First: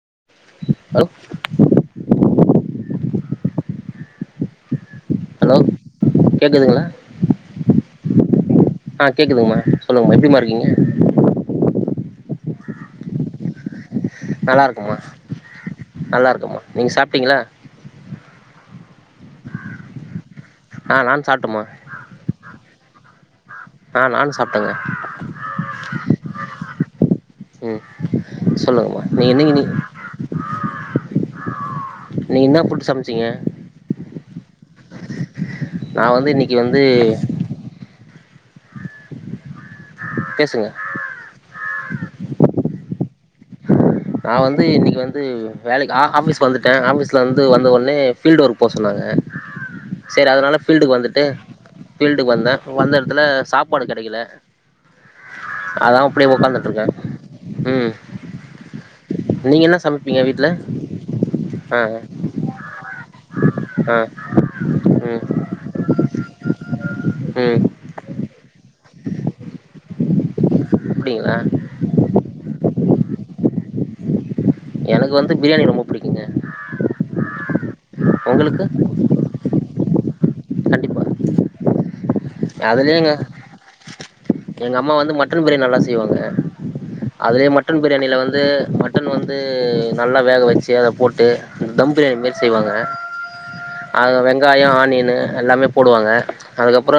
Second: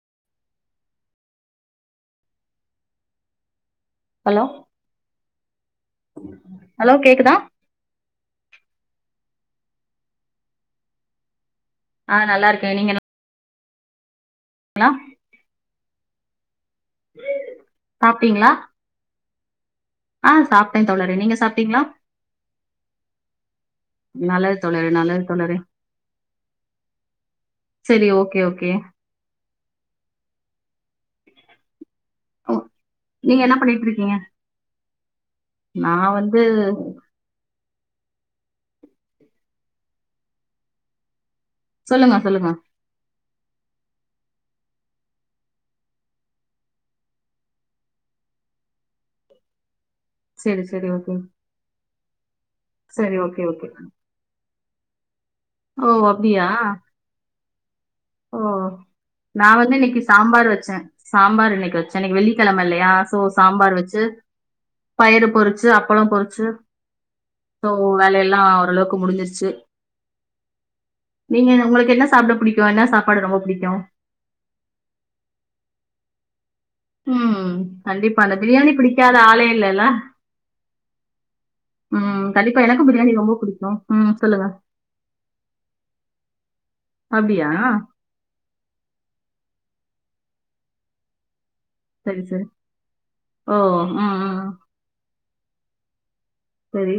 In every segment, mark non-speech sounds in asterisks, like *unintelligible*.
*inaudible* Hello hello கேக்குதுங்ளா hello கேக்குதா ஆ கேக்குதுங் ம்மா சொல்லுங் ம்மா எப்டிமா இருக்கீங்க ஆ நல்லாருக்கே நீங்க என் நல்லாருக்க ம்மா நல்லாருக்க ம்மா சாப்ட்டீங்ளா ஆ சாப்ட்டே ஆ தோழரே நான் நீங்க சாப்ட்டம்மா சாப்ட்டீங்ளா ஆ நானு சாப்ட்டேங்க தோழரே நல்லது தோழரே ம் செரி ஓகே ஓகே சொல்லுங்கமா நீங்க என்னங்க *unintelligible* நீ ஓ என்னா போட்டு சமைச்சீங்க நீங்க என்ன பண்ணிட்டு இருக்கீங்க நா வந்து இன்னைக்கு வந்து பேசுங்க சொல்லுங்க சொல்லுங்க நா வந்து இன்னைக்கு வந்து வேலைக்கு ஆ ஆஃபீஸ் வந்துட்டே ஆஃபீஸ்ல வந்து வந்த ஒடனே ஃபீல்டு ஒர்க் போ சொன்னாங்க சரி அதனால செரி செரி ஃபீல்டுக்கு ஓகே வந்துட்டு ஃபீல்டுக்கு வந்தே வந்த செரி எடத்துல ஓகே ஓகே சாப்பாடு கெடைக்கல ஓ அதா அப்படியே அப்டியா உக்காந்துட்டு இருக்கே ம் ஓ நா நீங்க வந்து என்ன இன்னைக்கு சமைப்பீங்க சாம்பார் வீட்ல வச்சே சாம்பார் இன்னைக்கு ஆ வச்சே இன்னைக்கு வெள்ளிக்கிழமை இல்லையா சோ சாம்பார் வச்சு ஆ ம் பயரு பொறிச்சு அப்பளம் பொறிச்சு ம் சோ வேலையெல்லா ஓளவுக்கு முடிஞ்சிருச்சு அப்படிங்களா நீங்க உங்களுக்கு என்ன சாப்ட பிடிக்கு என்னா சாப்பாடு ரொம்ப புடிக்கு எனக்கு வந்து பிரியாணி ரொம்ப புடிக்குங்க ம் கண்டிப்பா அந்த பிரியாணி பிடிக்காத ஆளே இல்லல்ல கண்டிப்பா ம். கண்டிப்பா எனக்கு அதுலேயேங்க பிரியாணி ரொம்ப புடிக்கும் எங்க அம்மா வந்து மட்டன் பிரியாணி நல்லா செய்வாங்க அப்படியா? அதுலயே மட்டன் பிரியாணியில வந்து மட்டன் வந்து நல்லா வேக வச்சு அத போட்டு இந்த தம் பிரியாணி சரி, மாரி சரி. செய்வாங்க ஓ! ம், அது ம். வெங்காயம் ஆனியனு எல்லாமே போடுவாங்க சரி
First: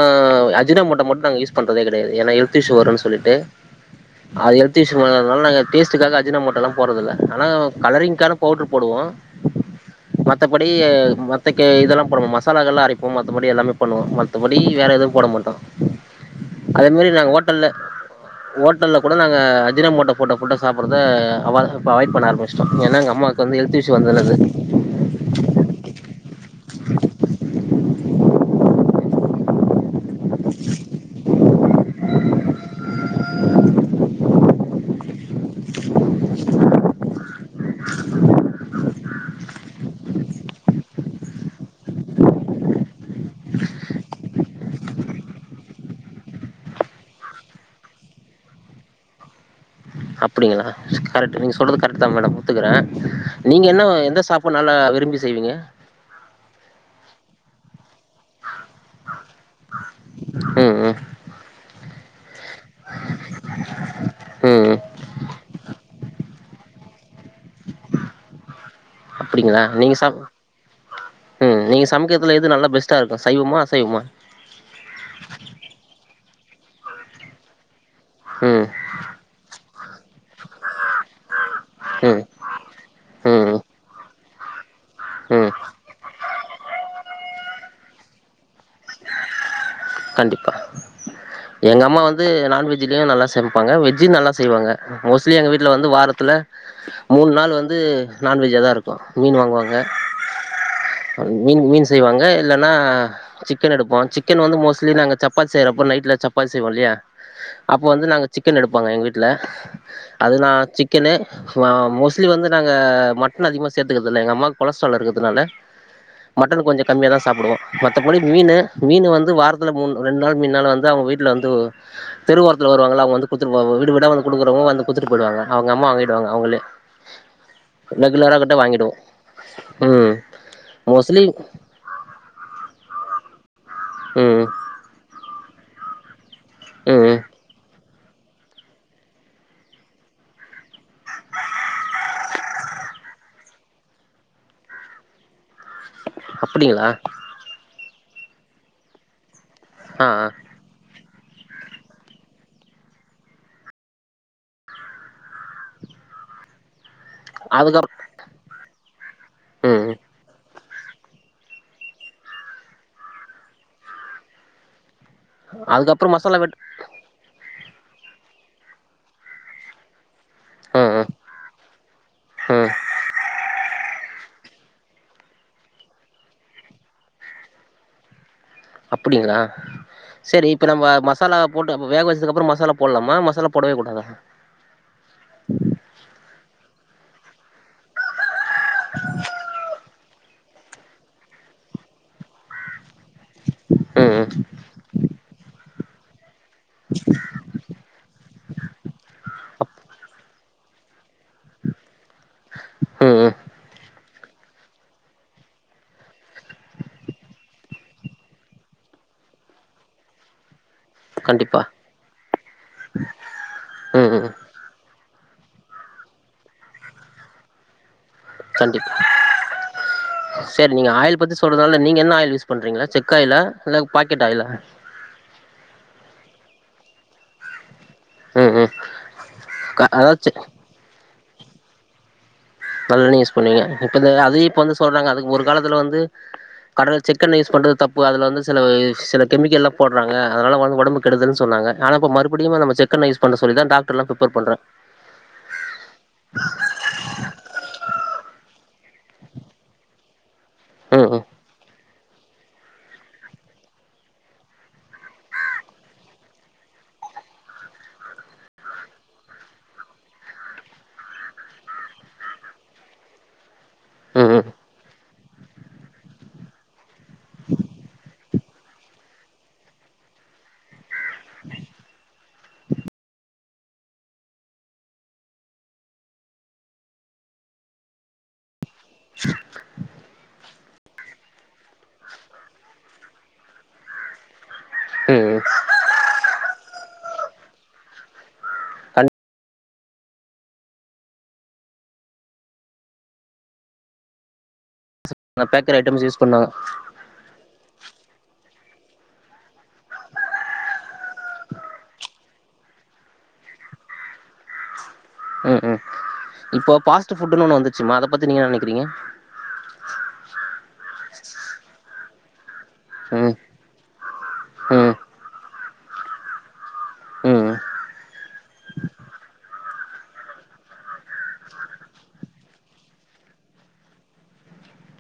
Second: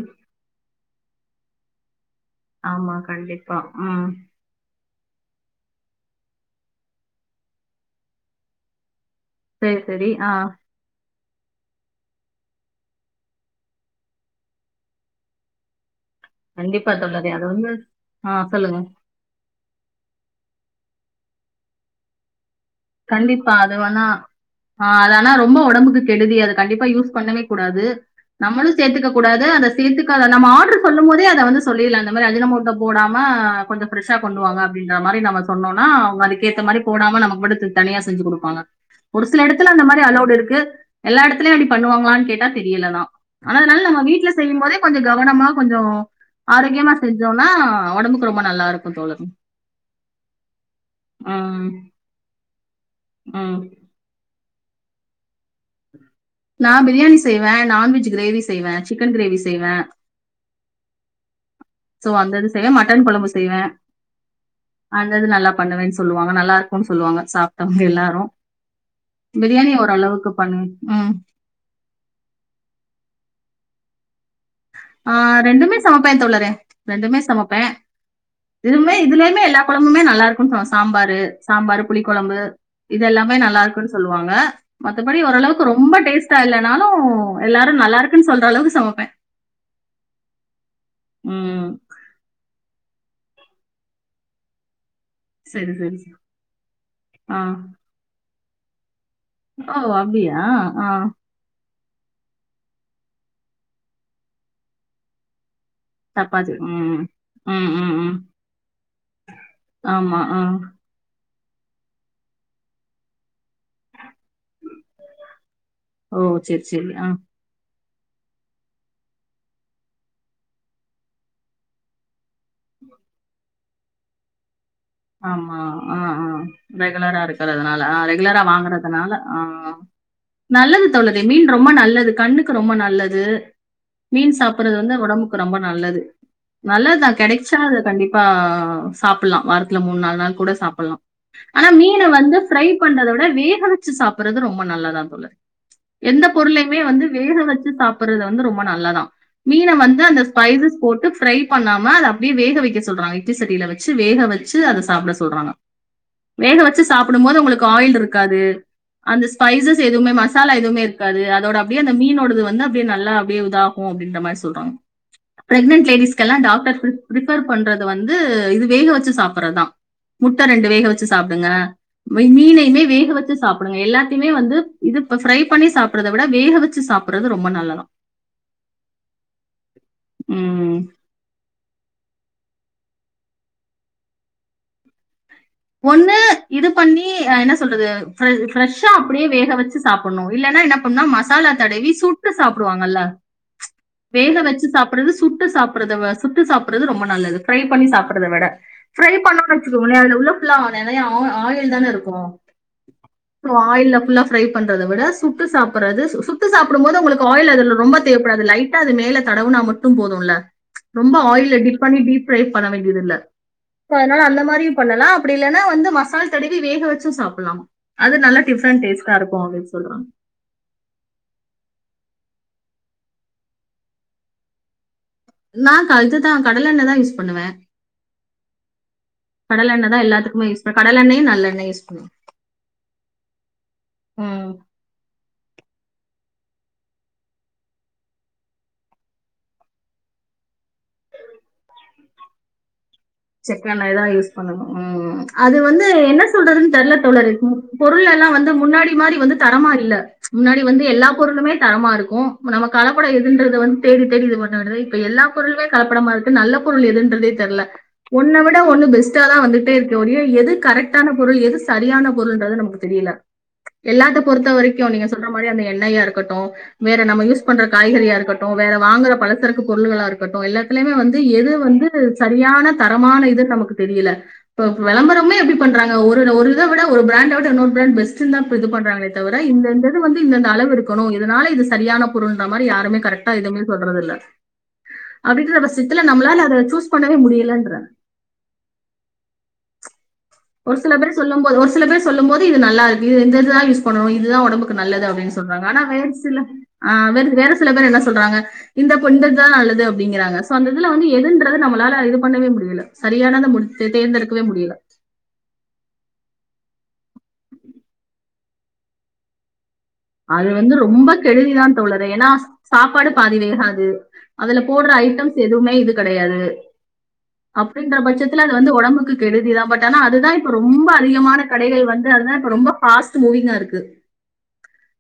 அஜினமோட்டா மட்டு நாங்க யூஸ் பண்றதே கிடையாது ஏனா ஹெல்த் இஷூ ஆமா, வருன் சொல்லிட்டு கண்டிப்பா. ம். அது ஹெல்த் த் இஷு வரதனால நாங்க டேஸ்ட்டுக்காக அஜினமோட்டாலா போறதில்ல ஆனா கலரிங்கான பௌட்ரு போடுவோ சரி, சரி. ஆ. மத்தபடி த்த கே இதெல்லா போடுவோ மசாலாகள் எல்லா அரப்போம் மத்தபடி எல்லாமே பண்ணுவோம் மத்தபடி வேற எதுவு போட மாட்டோம் அதே கண்டிப்பா மாரி தோழரே. நாங்க அது ஹோட்டல்ல வந்து ஆ சொல்லுங்க. ஹோட்டல்ல கூட நாங்க அஜினமோட்டோ போட்ட ஃபுட்ட சாப்பறத அவா அவாய்ட் பண்ண ஆரமிச் கண்டிப்பா அது வேனா ஆ அது ஆனா ரொம்ப ஒடம்புக்கு கெடுதி அத கண்டிப்பா யூஸ் பண்ணவே கூடாது நம்மளு சேத்துக்கக் கூடாது அத சேத்துக்க நம்ம ஆர்டரு சொல்லும் போதே அத வந்து சொல்லிலா அந்த மாரி அஜினமோட்டோ போடா மா கொஞ்சம் ப்ரெஷா கொண்டுவாங்க அப்படின்ற மாரி நம்ம சொன்னோனா அவங்க அதுக்கேத்த மாரி போடாம நமக்கு மட்டு தனியா செஞ்சு கொடுப்பாங்க ஒரு சில எடத்துல அந்த மாரி அலோடு இருக்கு எல்லா எடத்துலயும் அப்படி பண்ணுவாங்களான்னு கேட்டா தெரியல தா ஆனா அதனால நம் ம வீட்ல செய்யும் போதே கொஞ்சோ கவனமா கொஞ்சோ ஆரோக்கியமா செஞ்சோனா ஒடம்புக்கு ரொம்ப நல்லாருக்கு தோழர் அப்படிங்களா கரெக்ட் நீங்க உம் சொல்றது கரெக்ட் தா மேடம் ஒத்துக்குறே உம் நீங்க என்ன எந்த சாப் ப்போ நல்லா விரும்பி செய்வீங்க நா பிரியாணி செய்வே நான்வெஜ் கிரேவி செய்வே சிக்கன் கிரேவி செய்வே ம் ம் சோ அந்தது செய்வே மட்டன் கொழம்பு செய்வே ம் ம் அந்தது நல்லா பண்ணுவேன் சொல்லுவாங்க நல்லா ருக்குன் சொல்லுவாங்க சாப்ட்டவங்க எல்லாரு அப்படிங்களா பிரியாணி நீங்கள் சாப் ஓரளவுக்கு பண் ம் ம் நீங்க சமைக்கிறதுல எது நல்ல பெஸ்ட்டா இருக்கு சைவமா அசைவமா ஆ ரெண்டுமே சமைப்பே தோழரே ரெண்டுமே சமைப்பே ம் இதுவுமே இதுலருந்தே எல்லா கொழம்புமே நல்லா இருக்குன் சொல்ல சாம்பாரு சாம்பாரு ம் புளிகொழம்பு இது எல்லாமே ந ல்லா ம் இருக்குன்னு சொல்லுவாங்க மத்தபடி ம் ஓரளவுக்கு ரொம்ப டேஸ்டா இல்லைனாலு எல்லாரு நல்லா இருக்குன்னு சொல்ற அளவுக்கு சமைப்பே கண்டிப்பா ம் எங்க அம்மா வந்து நான்வெஜ்லயு நல்லா செமப்பாங்க வெஜ்ஜு நல்லா செய்வாங்க மோஸ்ட்லி எங்க சரி வீட்ல வந்து சரி சரி. வாரத்துல மூணு ஆ நாள் வந்து நான்வெஜ்ஜா தா இருக்கு மீன் ஓ வாங்குவங்க அப்படியா ஆ மீ மீன் செய்வாங்க இல்லைன்னா சிக்கன் எடுப்போ சிக்கன் வந்து மோஸ்ட்லி நாங்க சப்பாத் செய்ற அப்போ நைட்ல சப்பாத்தி செய்வோ இல்லையா ம் அப்போ ம் வந்து ம் நாங்க சிக்கன் எடுப்பாங்க எங்க வீட்ல ஆமா அது ஆ நா சிக்கனு மோஸ்ட்லி வந்து நாங்க மட்டன் அதிகமா சேர்த்துக்கறது இல்ல எங்க அம்மாவுக்கு கொலஸ்ட்ரால் இருக்குறதுனால ஓ சரி மட்டன் கொஞ்சம் சரி ஆ கம்மியா தான் சாப்பிடுவோம் மத்தபடி மீன் மீன் வந்து வார மூ ரெண்டு நாள் ம நாள் வந்து அவங்க வீட்டுல வந்து தெருவரத்தில் வருவா அவ *unintelligible* ங்க வ வி விட வ கொடுக்குறவங்க ஆமா ஆஹ் ஆஹ் ரெகுலரா இருக்கறதுனால ஆஹ் ரெகுலரா கிட்ட வாங்கிடுவோ வாங்கறதுனால ஆஹ் ம் நல்லது தோழரே மோஸ்ட்லி மீன் ரொம்ப நல்லது கண்ணுக்கு ரொம்ப நல்லது மீன் ம் சாப்பிடுறது வந்து உடம்புக்கு ரொம்ப நல்லது நல்லது ம் தான் கிடைச்சா அத கண்டிப்பா அப்ப சாப்பிடலாம் வார மூணு நாள் நாள் கூட சாப்பிடலாம் ஆனா மீனை வந்து ஃபிரை பண்றத விட வேக வச்சு சாப்பிடுறது ரொம்ப நல்ல நல்லாதான் சொல்றேன் எந்த பொருளையுமே அப்டிங்களா வந்து வேக வச்சு சாப்பிடுறது வந்து ரொம்ப நல்லதான் மீனை வந்து ஆ அந்த ஆ ஸ்பைசஸ் போட்டு ஃப்ரை பண்ணாம அதை அப்படியே வேக வைக்க சொல்றா இட்லிச்சட்டியில வச்சு வேக வை வ அதை சாப்பிட சொல்றாங்க வேக வச்சு சாப்பிடும் போோது *unintelligible* உங்களுக்கு அதுக்கப் ஆயில் இருக்காது அந்த ஸ்பைசஸ் ம் எதுவுமே மசாலா எதுவுவும் இருக்காது அதோட அப்படியே அந்த மீனோடது வந்து அப்படியே நல்லா அப்படியே இதாகும் அப்படின்ற மாதிரி சொல்றாங்க பிரெக்னன்ட் அதுக்கப்றோ மசாலா லேடிஸ்கெல்லாம் வெட் டாக்டர்ரெஃபர் பண்றது வந்து இது வேக வச்சு சாப்படுறதான் முட்டை ரெண்டு வேக ம் வச்சு ம் சாப்பிடுங்க ம் மீனையுமே வேக வச்சு சாப்பிடுங்க எல்லாத்தையுமே வந்து இது இப்ப ஃரை பண்ணி சாப்படுறதை விட வேக வச்சு சாப்பிறது ரொம்ப நல்லதான் அப்படிங்களா சரி இப்போ உம் நம்ம மசாலா போட்டு வேக வச்சதுக்க அப்புறம் மசாலா போடலாமா மசாலா போடவே கூடாதா ஒண்ணு இது பண்ணி என்ன சொல்றது ஃபிரரெஷ்ஷா அப்படியே வேக வச்சு சாப்பிடணும் இல்லேன்னா என்ன பண்ணும் மசாலா தடவி சுட்டு சாப்பிடுவாங்கல்ல ம் வேக வச்சு சாப்படுறது சுட்டு சாப்பிறத சுட்டு சாப்பிடுறது ரொம்ப நல்லது ஃபிரை பண்ணி சாப்ப விட ஃபிரை பண்ணனு வச்சுக்கோா உப்புலாம் நிறைய ஆயில் தான இருக்கும் ம் ம் ம் ஆயில்ல ஃபுல்லா ஃபிரை பண்றத விட சுட்டு சாப்படுறது சுட்டு சாப்பிடும்போது உங்களுக்கு ஆயில் அதில ரொம்ப தேவைப்படாது லைட்டா அது மேல தடவுனா மட்டும் போதும்ல ரொம்ப ஆயில்ல கண்டிப்பா டிப் பண்ணி டீப் ஃபிரை பண்ண வேண்டியதில்ல ம் அதனால ம் அந்த மாதிரியும் பண்ணலாம் அப்படி இல்லைன்னா வந்து மசால் தடவி வேக வச்சும் சாப்பிடலாம் அது நல்ல சண்டி டிஃப்ரெண்ட் டேஸ்டா இருக்கும் அப்படின்னு சொல்றாங்க சரி நீங்க ஆய பத்தி சொல்றதுனால நீங்க *unintelligible* என்ன ஆய பண்றீங்களா செக்காயிலா *unintelligible* அல்ல பாக்கெட் ஆலா நான் கழத்து தான் கடல எண்ணெ தான் பண்ணுவேன் ம் ம் கடல எண்ணெ தான் அதாச்சு எல்லாத்துக்குமே யூஸ் பண்ணுவேன் கடல் எண்ணையும் நல்லெண்ணெயும் நல்ல யூஸ் பண்ணன் *unintelligible* நல்லன்னு யூஸ் பண்ணுவீங்க இப்ப இந்த அததுையும் இப்ப *unintelligible* வந்து சொல்றாங்க அதுக்கு ஒரு காலத்துல வந்து கடல சிக்கன் யூஸ் பண்ணுறது தப்பு அ அதில் வந்து *unintelligible* சில சில கெமிக்கல்லாம் போடுறாங்க அதனால வந்து உடம்பு கெடுததுன்னு சொன்னாங்க ஆனாப்ப மறுபடியும் நாம செக் செக்கண்ணதான் யூஸ் பண்ணணும் உம் அது வந்து என்ன சொல்றதுன்னு தெரல தோழறிக்கும் பொருள் எல்லாம் வந்து முன்னாடி மாதிரி வந்து தரமா இல்லே முன்னாடி வந்து எல்லா ம் ம் பொருளுமே தரமா இருக்கும் நம்ம கலப்படம் எத வந்து தேடி தேடிது பண்ண எல்லா பொரள *unintelligible* கலப்படமா இருக்கு நல்ல பொருள் எதர் பண்றதே தெரல ஒன்னனை விட ஒண்ணு பெஸ்ட்டா தான் வந்துட்டே இருக்க ஒ எது கரெக்ட்டான பொருள் எது சரியான பொருள்ன்றது நமக்கு தெரியல எல்லாத்த ம் பொறுத்த வரைக்கும் நீங்க சொன்ன மாதிரி அந்த *unintelligible* எண்ணெயா இருக்கு இருக்கட்டும் வேற நம்ம யூஸ் பண்ற காய்கறியா இருக்கட்டும் வேற வாங்கற பலசரக்கு பொருள்களா இருக்கட்டும் எல்லாத்திலுமே வந்து எது வந்து சரியா *unintelligible* ன தரமான இது நமக்கு தெரியல இ விளம்பரமே எப்படி பண்றாங்க *unintelligible* ஒரு ஒரு இதை விட ஒரு பிராண்ட விடோ பெஸ்ட் இது பண்றாங்களே தவிர இந்த வந்து இந்த அளவு இருக்கணும் இதனால இது சரியான பொருள் மாதிரி ய யாருமே கரெக்டா எதுவுமே சொல்றதில்ல ம் ம் அப்படீங்கறபக்ஷத்துல நம்மளால அத சூஸ் பண்ணவே முடியல என்று ஒரு சில பேர் சொல்லும் போது ஒரு சில பேர் சொல்லும் போது இது நல்லா இருக்கு இது இந்த இதான் யூஸ் பண்ணணும் இதுதான் உடம்புக் கு நல்லது அப்படின்னு கண்டிப்பா சொல்றாங்க பேக்கரி ஆனா ஐட்டம்ஸ் வேற யூஸ் சில பண்ணுவாங்க ஆஹ் வேற சில பேர் என்ன சொல்றாங்க இந்த பொண் இந்தத்தா நல்லது அப்படிங்கறாங்க சோ அந்த இதுல வந்து எதுன்றது நம்மளால இது பண்ணவே முடியல சரியானத முடி தேர்ந்தெடுக்கவே முடியல ம் ம் இப்போ பாஸ்புட்டுன்னு ஒண்ணு வந்துச்சுமா அத பத்தி நீங்க என்ன நினைக்கிறீங்க அது வந்து ரொம்ப கெடுதிதான் தோழரே ஏன்னா சாப்பாடு ம் பாதி வேகாது அதுல போடுற ம் ஐட்டம்ஸ் எதுவுமே இது கிடையாது ம் அப்படின்ற பட்சத் துல அது வந்து உடம்புக்கு கெடுதிதான் பட் ஆனா அதுதான் இப்ப ரொம்ப அதிகமான கடைகள் வந்து அதுதான் இப்ப ரொம்ப ஃபாஸ்ட்டு மூவ் விங்கா இருக்கு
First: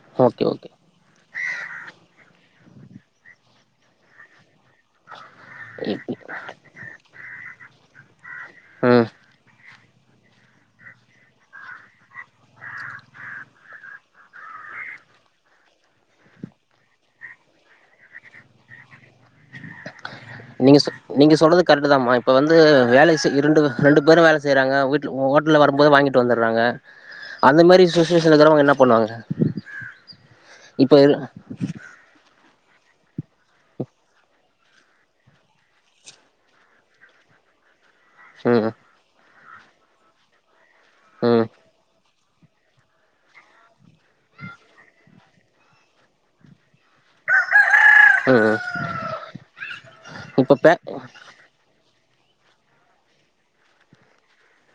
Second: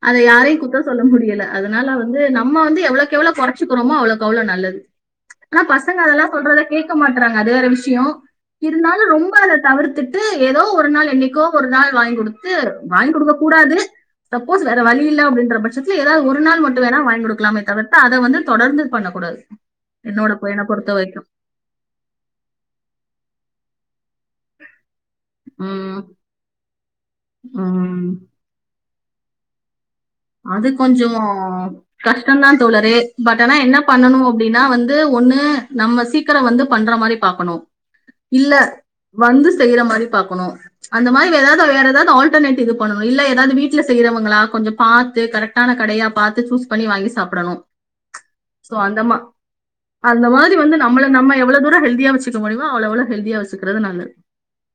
அத ஓகே யாரையும் ஓகே குத்தோ சொல்ல முடியல அதனால வந்து நம்ம வந்து எவ்ளோக்கெவ்ளோ குறைச்சுக்கிறோமோ அவ்ளோக்கவ்ளோ நல் லது ஆனா பசங்க அதெல்லாம் சொல்றத கேட்க மாட்டறாங்க அது வேற விஷயோம் ம் இருந்தாலும் ரொம்ப அத தவிர்த்துட்டு ஏதோ ஒரு நாள் என்னைக்கோ ஒரு நாள் வாங்கி கொடுத்து வாங்கி கொடுக்க கூடாது சப்போஸ் வேற வழி இல்ல அப்படின்ற பட்சத்துல ஏதாவது ஒரு நாள் மட்டு வேணா வாங்கி கொடுக்கலாமே தவிர்த்து அத வந்து தொடர்ந்து பண்ணக்கூட டாது நீங்க சொ நீங்க சொல்றது கரெக்ட்டு தமா இப்ப வந்து வேலை செ இரண்டு ரெண்டுப் பேரு வேலை செய்யறாங்க வீட்ல ஹோட்டல வரும்போது உம் வாங்கிட்டு வந்துடுறாங்க அந்த மாரி உம் ஸுஸ்சுவேஷன்லகிரவங்க என்னப் பண்ணுவாங்க அது இப்ப கொஞ்சோ இரு கஷ் டதான் தோழரே பட் ஆனா என்ன பண்ணனு அப்டின்னா வந்து ஒண்ணு நம்ம சீக்கிரம் வந்து பண்ற மாரி பா பாக்கணும் இல்ல ம் வந்து செய்ற மாரி பாக்கணு அந்த மாரி வேற ம் எதாது வேற ஏதாவது ஆல்டர்னேட் இது பண்ணணும் இல்ல ஏதாவது வீட்ல செய்ய ரவங்களா கொஞ்சம் பாத்து கரெக்டான கடையா பாத்து சூஸ் பண்ணி வாங்கி சாப்டணும் ம் சோ அந்தம்மா அந்த மாதிரி இப்ப பே வந்து நம்மல நம்ம எவ்ளோ தூர ஹெல்தியா வச்சுக்க முடியுமோ அவ்ளோ அவ்ளோ ஹெல்தியா வச்சுக்கிறது நல்லது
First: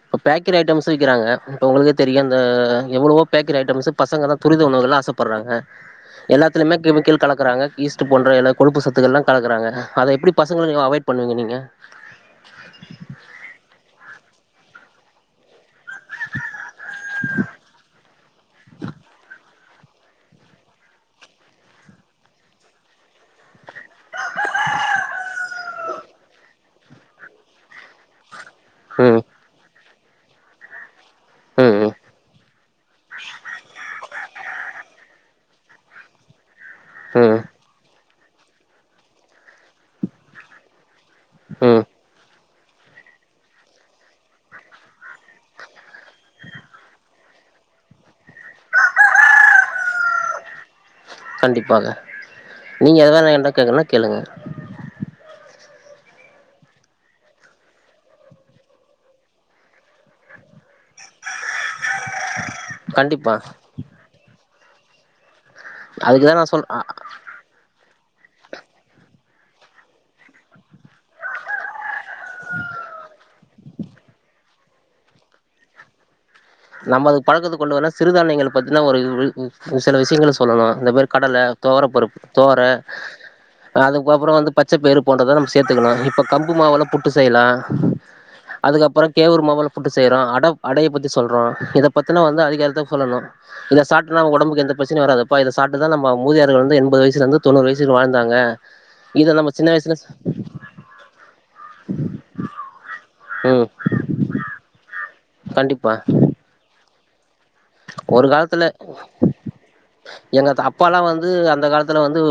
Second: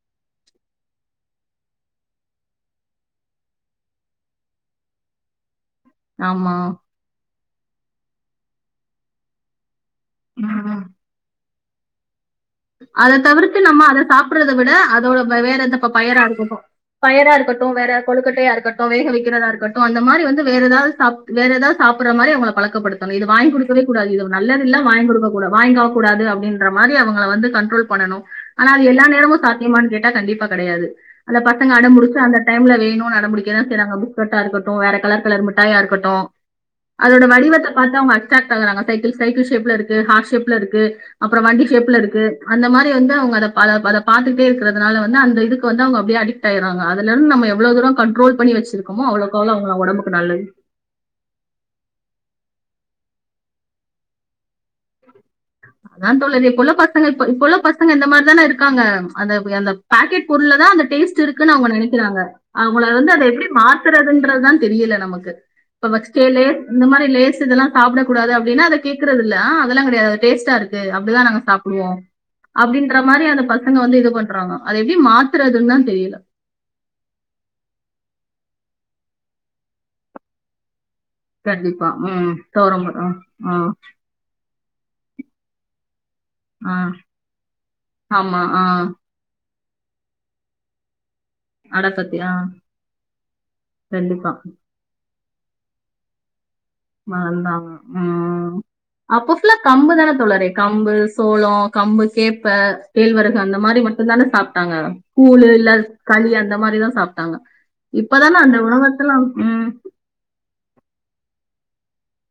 இப்ப பேக்கெட் ஐட்டம்ஸ் விக்கிறங்க இப்ப உங்களுக்கே தெரியும் இந்த எவ்ளவோ பேக்கட் ஐட்டம்ஸ் பசங்கல்லா தான் துரித உணவுகல்லாம் ஆசைப்படுறாங்க ஆமா. எல்லாத்துலயுமே கெமிக்கல் கலக்குறாங்க ஈஸ்ட் போன்ற எல்லா கொழுப்பு சத்துக்கல்லாம் கலக்குறாங்க அத எப்டி பசங்களுக் ம். நீங்க அவாய்ட் பண்ணுவீங்க நீங்க அதை தவிர்த்து நம்ம அதை சாப்டுறத விட அதோட வேற எந்த பயரா இருகட்டும் பயரா இருக்கட்டு வேற கொழுக்கட்டையா இருக்கட்டு வேக வைக்கிறதா இருக்கட்டு அந்த மாரி வந்து வேறஎதாது சாப் வேற ஏதாவுது சாப்ட் சாப்டற மாரி அவங்கள பழக்கப்படுத்னும் இது வாங்கி கொடுக்கவே கூடாது இது நல்லது இல்ல வாங்கிக்குடுக்க கூடா வாய்ங்கக் கூடாது அப்டின்ற மாரி இது அவங்கள வந்து கண்ட்ரோல் பண்ணணும் ஆனா அது எல்லா ம் நேரமும் சாத்தியமானு கேட்டா கண்டிப்பா கிடையாது அது பசங்க ம் அடம்புடுச்சு அந்த டை டைம்ல வேணும் அடம்புடிக்க தான் செய்றாங்க பிஸ்கட்டா இருக்கட்டும் வேற கலர் கலர் மிட்டாயா இருக்கட்டும் அதோட ம் வடிவத்தை பாத்த அவங்க அட்ராக்ட் ஆகுறாங்க சைக்கிள் சைக்கிள் ஷேப்ல இருக்கு ஹார்ட் ஷேப்ல இருக்கு அப்பறம் வண்டி ம் சேப்ல இருக்கு அந்த மாரி வந்து அவுங்க அத அத பாத்துக்கிட்டே இருக்கறதுனால வந்து அந்த இதுக்கு வந்து அவுங்க அப்படியே அடிக்ட் ஆயிடுட்ராங்க அதல இருந்து நம் ம எவ்ளோ தூரம் கண்ட்ரோல் பண்ணி வச்சிருக்கமோ அவ்ளோக் அவளோ அவுங்கள வொடம்புக்கு நல்லது கண்டிப்பாக நீங்க எதா வேற என்ட்ட கேக்கனுன்னா கேளுங்க அதான் தோழரே இப்ப உள்ள பசங்க இப்ப உள்ள பசங்க இந்த மாரிதானே இருக்காங்க அந்தவுப் அந்த பாக்கெட் பொருள தான் அந்தடேஸ்ட் இருக்குன்னு அவுங்க நினைக்கிறாங்க அவங்கள வந்து அத கண்டிப்பா எப்டி மாத்துறதுன்றதுதான் தெரியல நமக்கு இப்ப ஃபர்ஸ்ட் அதுக்குதா நா லேஸ் சொல் அ இந்த மாரி லேஸ் இதெல்லாம் சாப்ட கூடாது அப்டினா அத கேடக்குறதுல்ல ஆஹ் அதல்லாம் கிடையாது டேஸ்ட்டா இருக்கு அப்டிதான் நாங்க சாப்டுவோம் அப்டின்ற மாரி அந்த பசங்க வந்து இது பண்றாங்க அத எப்டி மாத்துறதுன்னு தான் தெரியல நம்ம அது பழக்கத்தைக்கு கொண்டு வரன்னா சிறுதானயங்கள பத்தினா ஒரு *unintelligible* சில விஷயங்கள சொல்லலாம் இந்த மாரி கடல கண்டிப்பா தோரபருப்பு உம் தோர தோரம்பரம் ஆ அதுக்கப்பறம் வந்து பச்சைப்பயறு போன்றத நம்ம சிக் சேர்த்தக்கணும் இப்ப கம்பு ஆ மாவுல புட்டு செய்யலாம் ஆமா ஆ அதுக்கப்பறம் கேவுரு மாவுல புட்டு செய்றோம் அடப் அடைய பத்தி சொல்றோம் இதை அடப்பத்தி பத்தின ஆ வந்து அதிக ஹெல்த்த சொல்லனும் இதை சாப்ட்னா கண்டிப்பா உடம்புக்கு எந்த பிரச்சனைையும் வராது அப் பா இத சாப்ட்டு தா நம்ப மூதியார் ப்ப வந்தாங்க‌ உம் இத அப்ப நம்ம ஃபுல்ல சின்ன கம்பு வயசுல தானே தொழறே கம்பு சோளோ கம்பு கேப்ப கேழ்வரகு அந்த ம் மாரி ப்டிதானே சாப்ட்டாங்க கூழு இல்ல கண்டிப்பா களி அந்த மாரிதா சாப்ட்டாங்க ஒரு காலத்துல எங்க தாப்பாலா வந்து அந்த காலத் துல வந்து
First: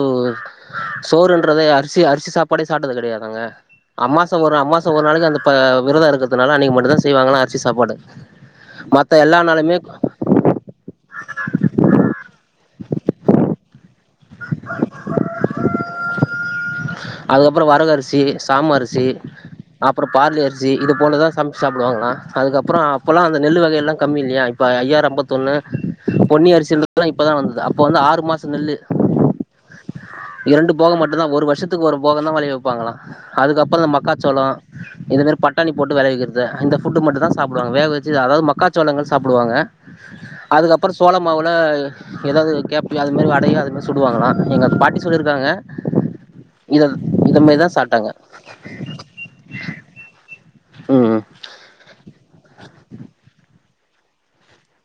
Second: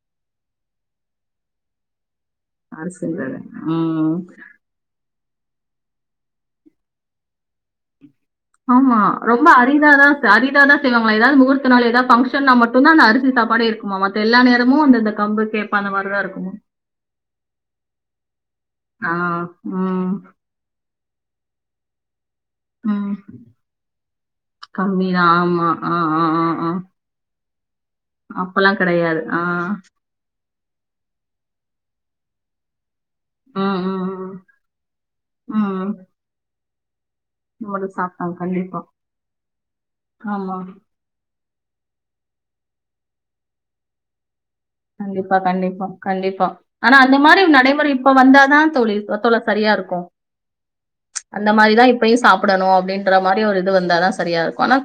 சோர் என்றதே அரிசி அரிசி சாப்பாடே அரசுன்றது சாப்ட்டதுகிடையாதங்க உம் அம்மாச ஒரு அம்மாச ஒரு நாளைக்கு அந் ப விர்தம் இருக்கறனால அன்னைக்கு மட்டு தா செய்வாங்களலா அரிசி சாப்பாடு ஆமா மத்த எல்லா ரொம்ப நாளுமே அரிதாதா அரிதா தா செய்வாங்கள ஏதாது முகூர்த்த நாளு ஏதாது பஃங்ஷன்னா மட்டும்தா அரிச சாப்பாடு இருக்குமா மித்த எல்லா நேரமு அந்த கம்பு கேப்ப அந்த மாரி தா இருக்கு அதுக்கப்றோ வரகரிசி சாமரிசி ஆ. அப்றோ ம். பார்லிஅரிசி இது போலதா சம் சாப்டுவாங்களா அதுக்கப்றோ ம். அப்போல்லா அந்த நெல்லு வகையெல்லா கம்மி இல்லையா இப்ப ஐயாறு கம்மி தான். ஐம்பத்தொண்ணு ஆமா. ஆ, ஆ, ஆ, பொன்னி ஆ. அரிசி இப்பதா வந் இப்ப வந்து ஆறுமாச நெல்லு அப்பல்லாம் கிடையாது. ஆ. இரண்டு போகம் மட்டும்தா ஒரு வருஷத்துக்கு ஒரு போகதா வலெயவைப்பாங்களா அதுக்கப்றோ ம், இந்த ம், ம். மக்காச்சோளோ இது மாரி பட்டாணி ம். போட்டு வெளவிக்கிறது இந்த ஃபுட்டு் மட்டு தா சாப்டுவாங்க நம்மளு வேக வச்சு சாப்ட்டாங்க. அதாது கண்டிப்பா. மக்காசோளங்கள் சாப்புடுவாங்க ஆமா. அதுக்கப்றோ சோள மாவு யு ஏதாவது கேப்யு அதுமாரி அடையு அதுமாரி சுடுவாங்களலா கண்டிப்பா கண்டிப்பா கண்டிப்பா இத ஆனா அந்த இத மாரி மாரிதா நடைமுறை சாப்ட்டாங்க இப்ப வந்தாதா தொழிர் தோழர் சரியா இருக்கு ம் அந்த மாரிதா இப்பயு சாப் டணு அப்டின்ற மாரி ஒரு இது வந்த தா சரியா இருக்கு ஆனா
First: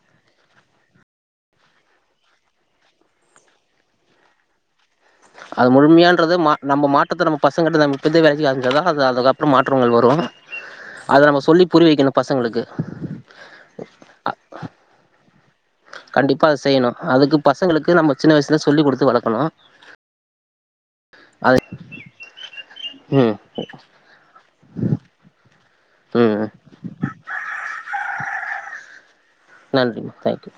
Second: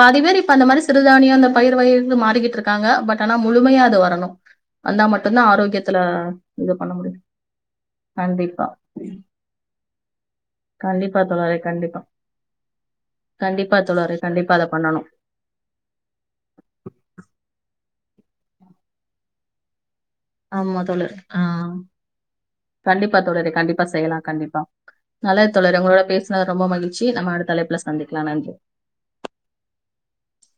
பாதி பேர் இ அந்த மாரி சிறுதானியொ அந்த பயிர்வகைகள்ல மாறிக்கிட்டு இருக்காங்க பட் ஆனா முழுமையா அது வரணு வந்தா மட்டுந்தா அது ஆரோக்கியத்துல முழுமையான்றது மா இது நம்ம பண்ண முடியு மாற்றத்த நம்ம பசங்கிட்ட நம்ம இப்போத வேலைக்த கண்டிப்பா அது அத தா அதுக்கப்றோ மாற்றங்கள் வரு கண்டிப்பா அத நம்ம தோழரே சொல்லி கண்டிப்பா புரியவைக்கணு பசங்களுக்கு கண்டிப்பா தோழரே கண்டிப்பா அத பண்ணணு கண்டிப்பா அத செய்யணு அதுக்கு பசங்களுக்கு நம்ம சின்ன வயசுல சொல்லிக் கொடுத்து வளக்கணு ஆமா தொழர் ஆ அது கண்டிப்பா ம் தொழரே கண்டிப்பா செய்யலா கண்டிப்பா நல்லா தோழரே உங்களோட ம் பேசுனது ரொம்ப மகிழ்ச்சி நம்ம அடுத்த அழைப்புல சந்திக்கலா நன்றி நன்றிம்மா தயிங்க்யூ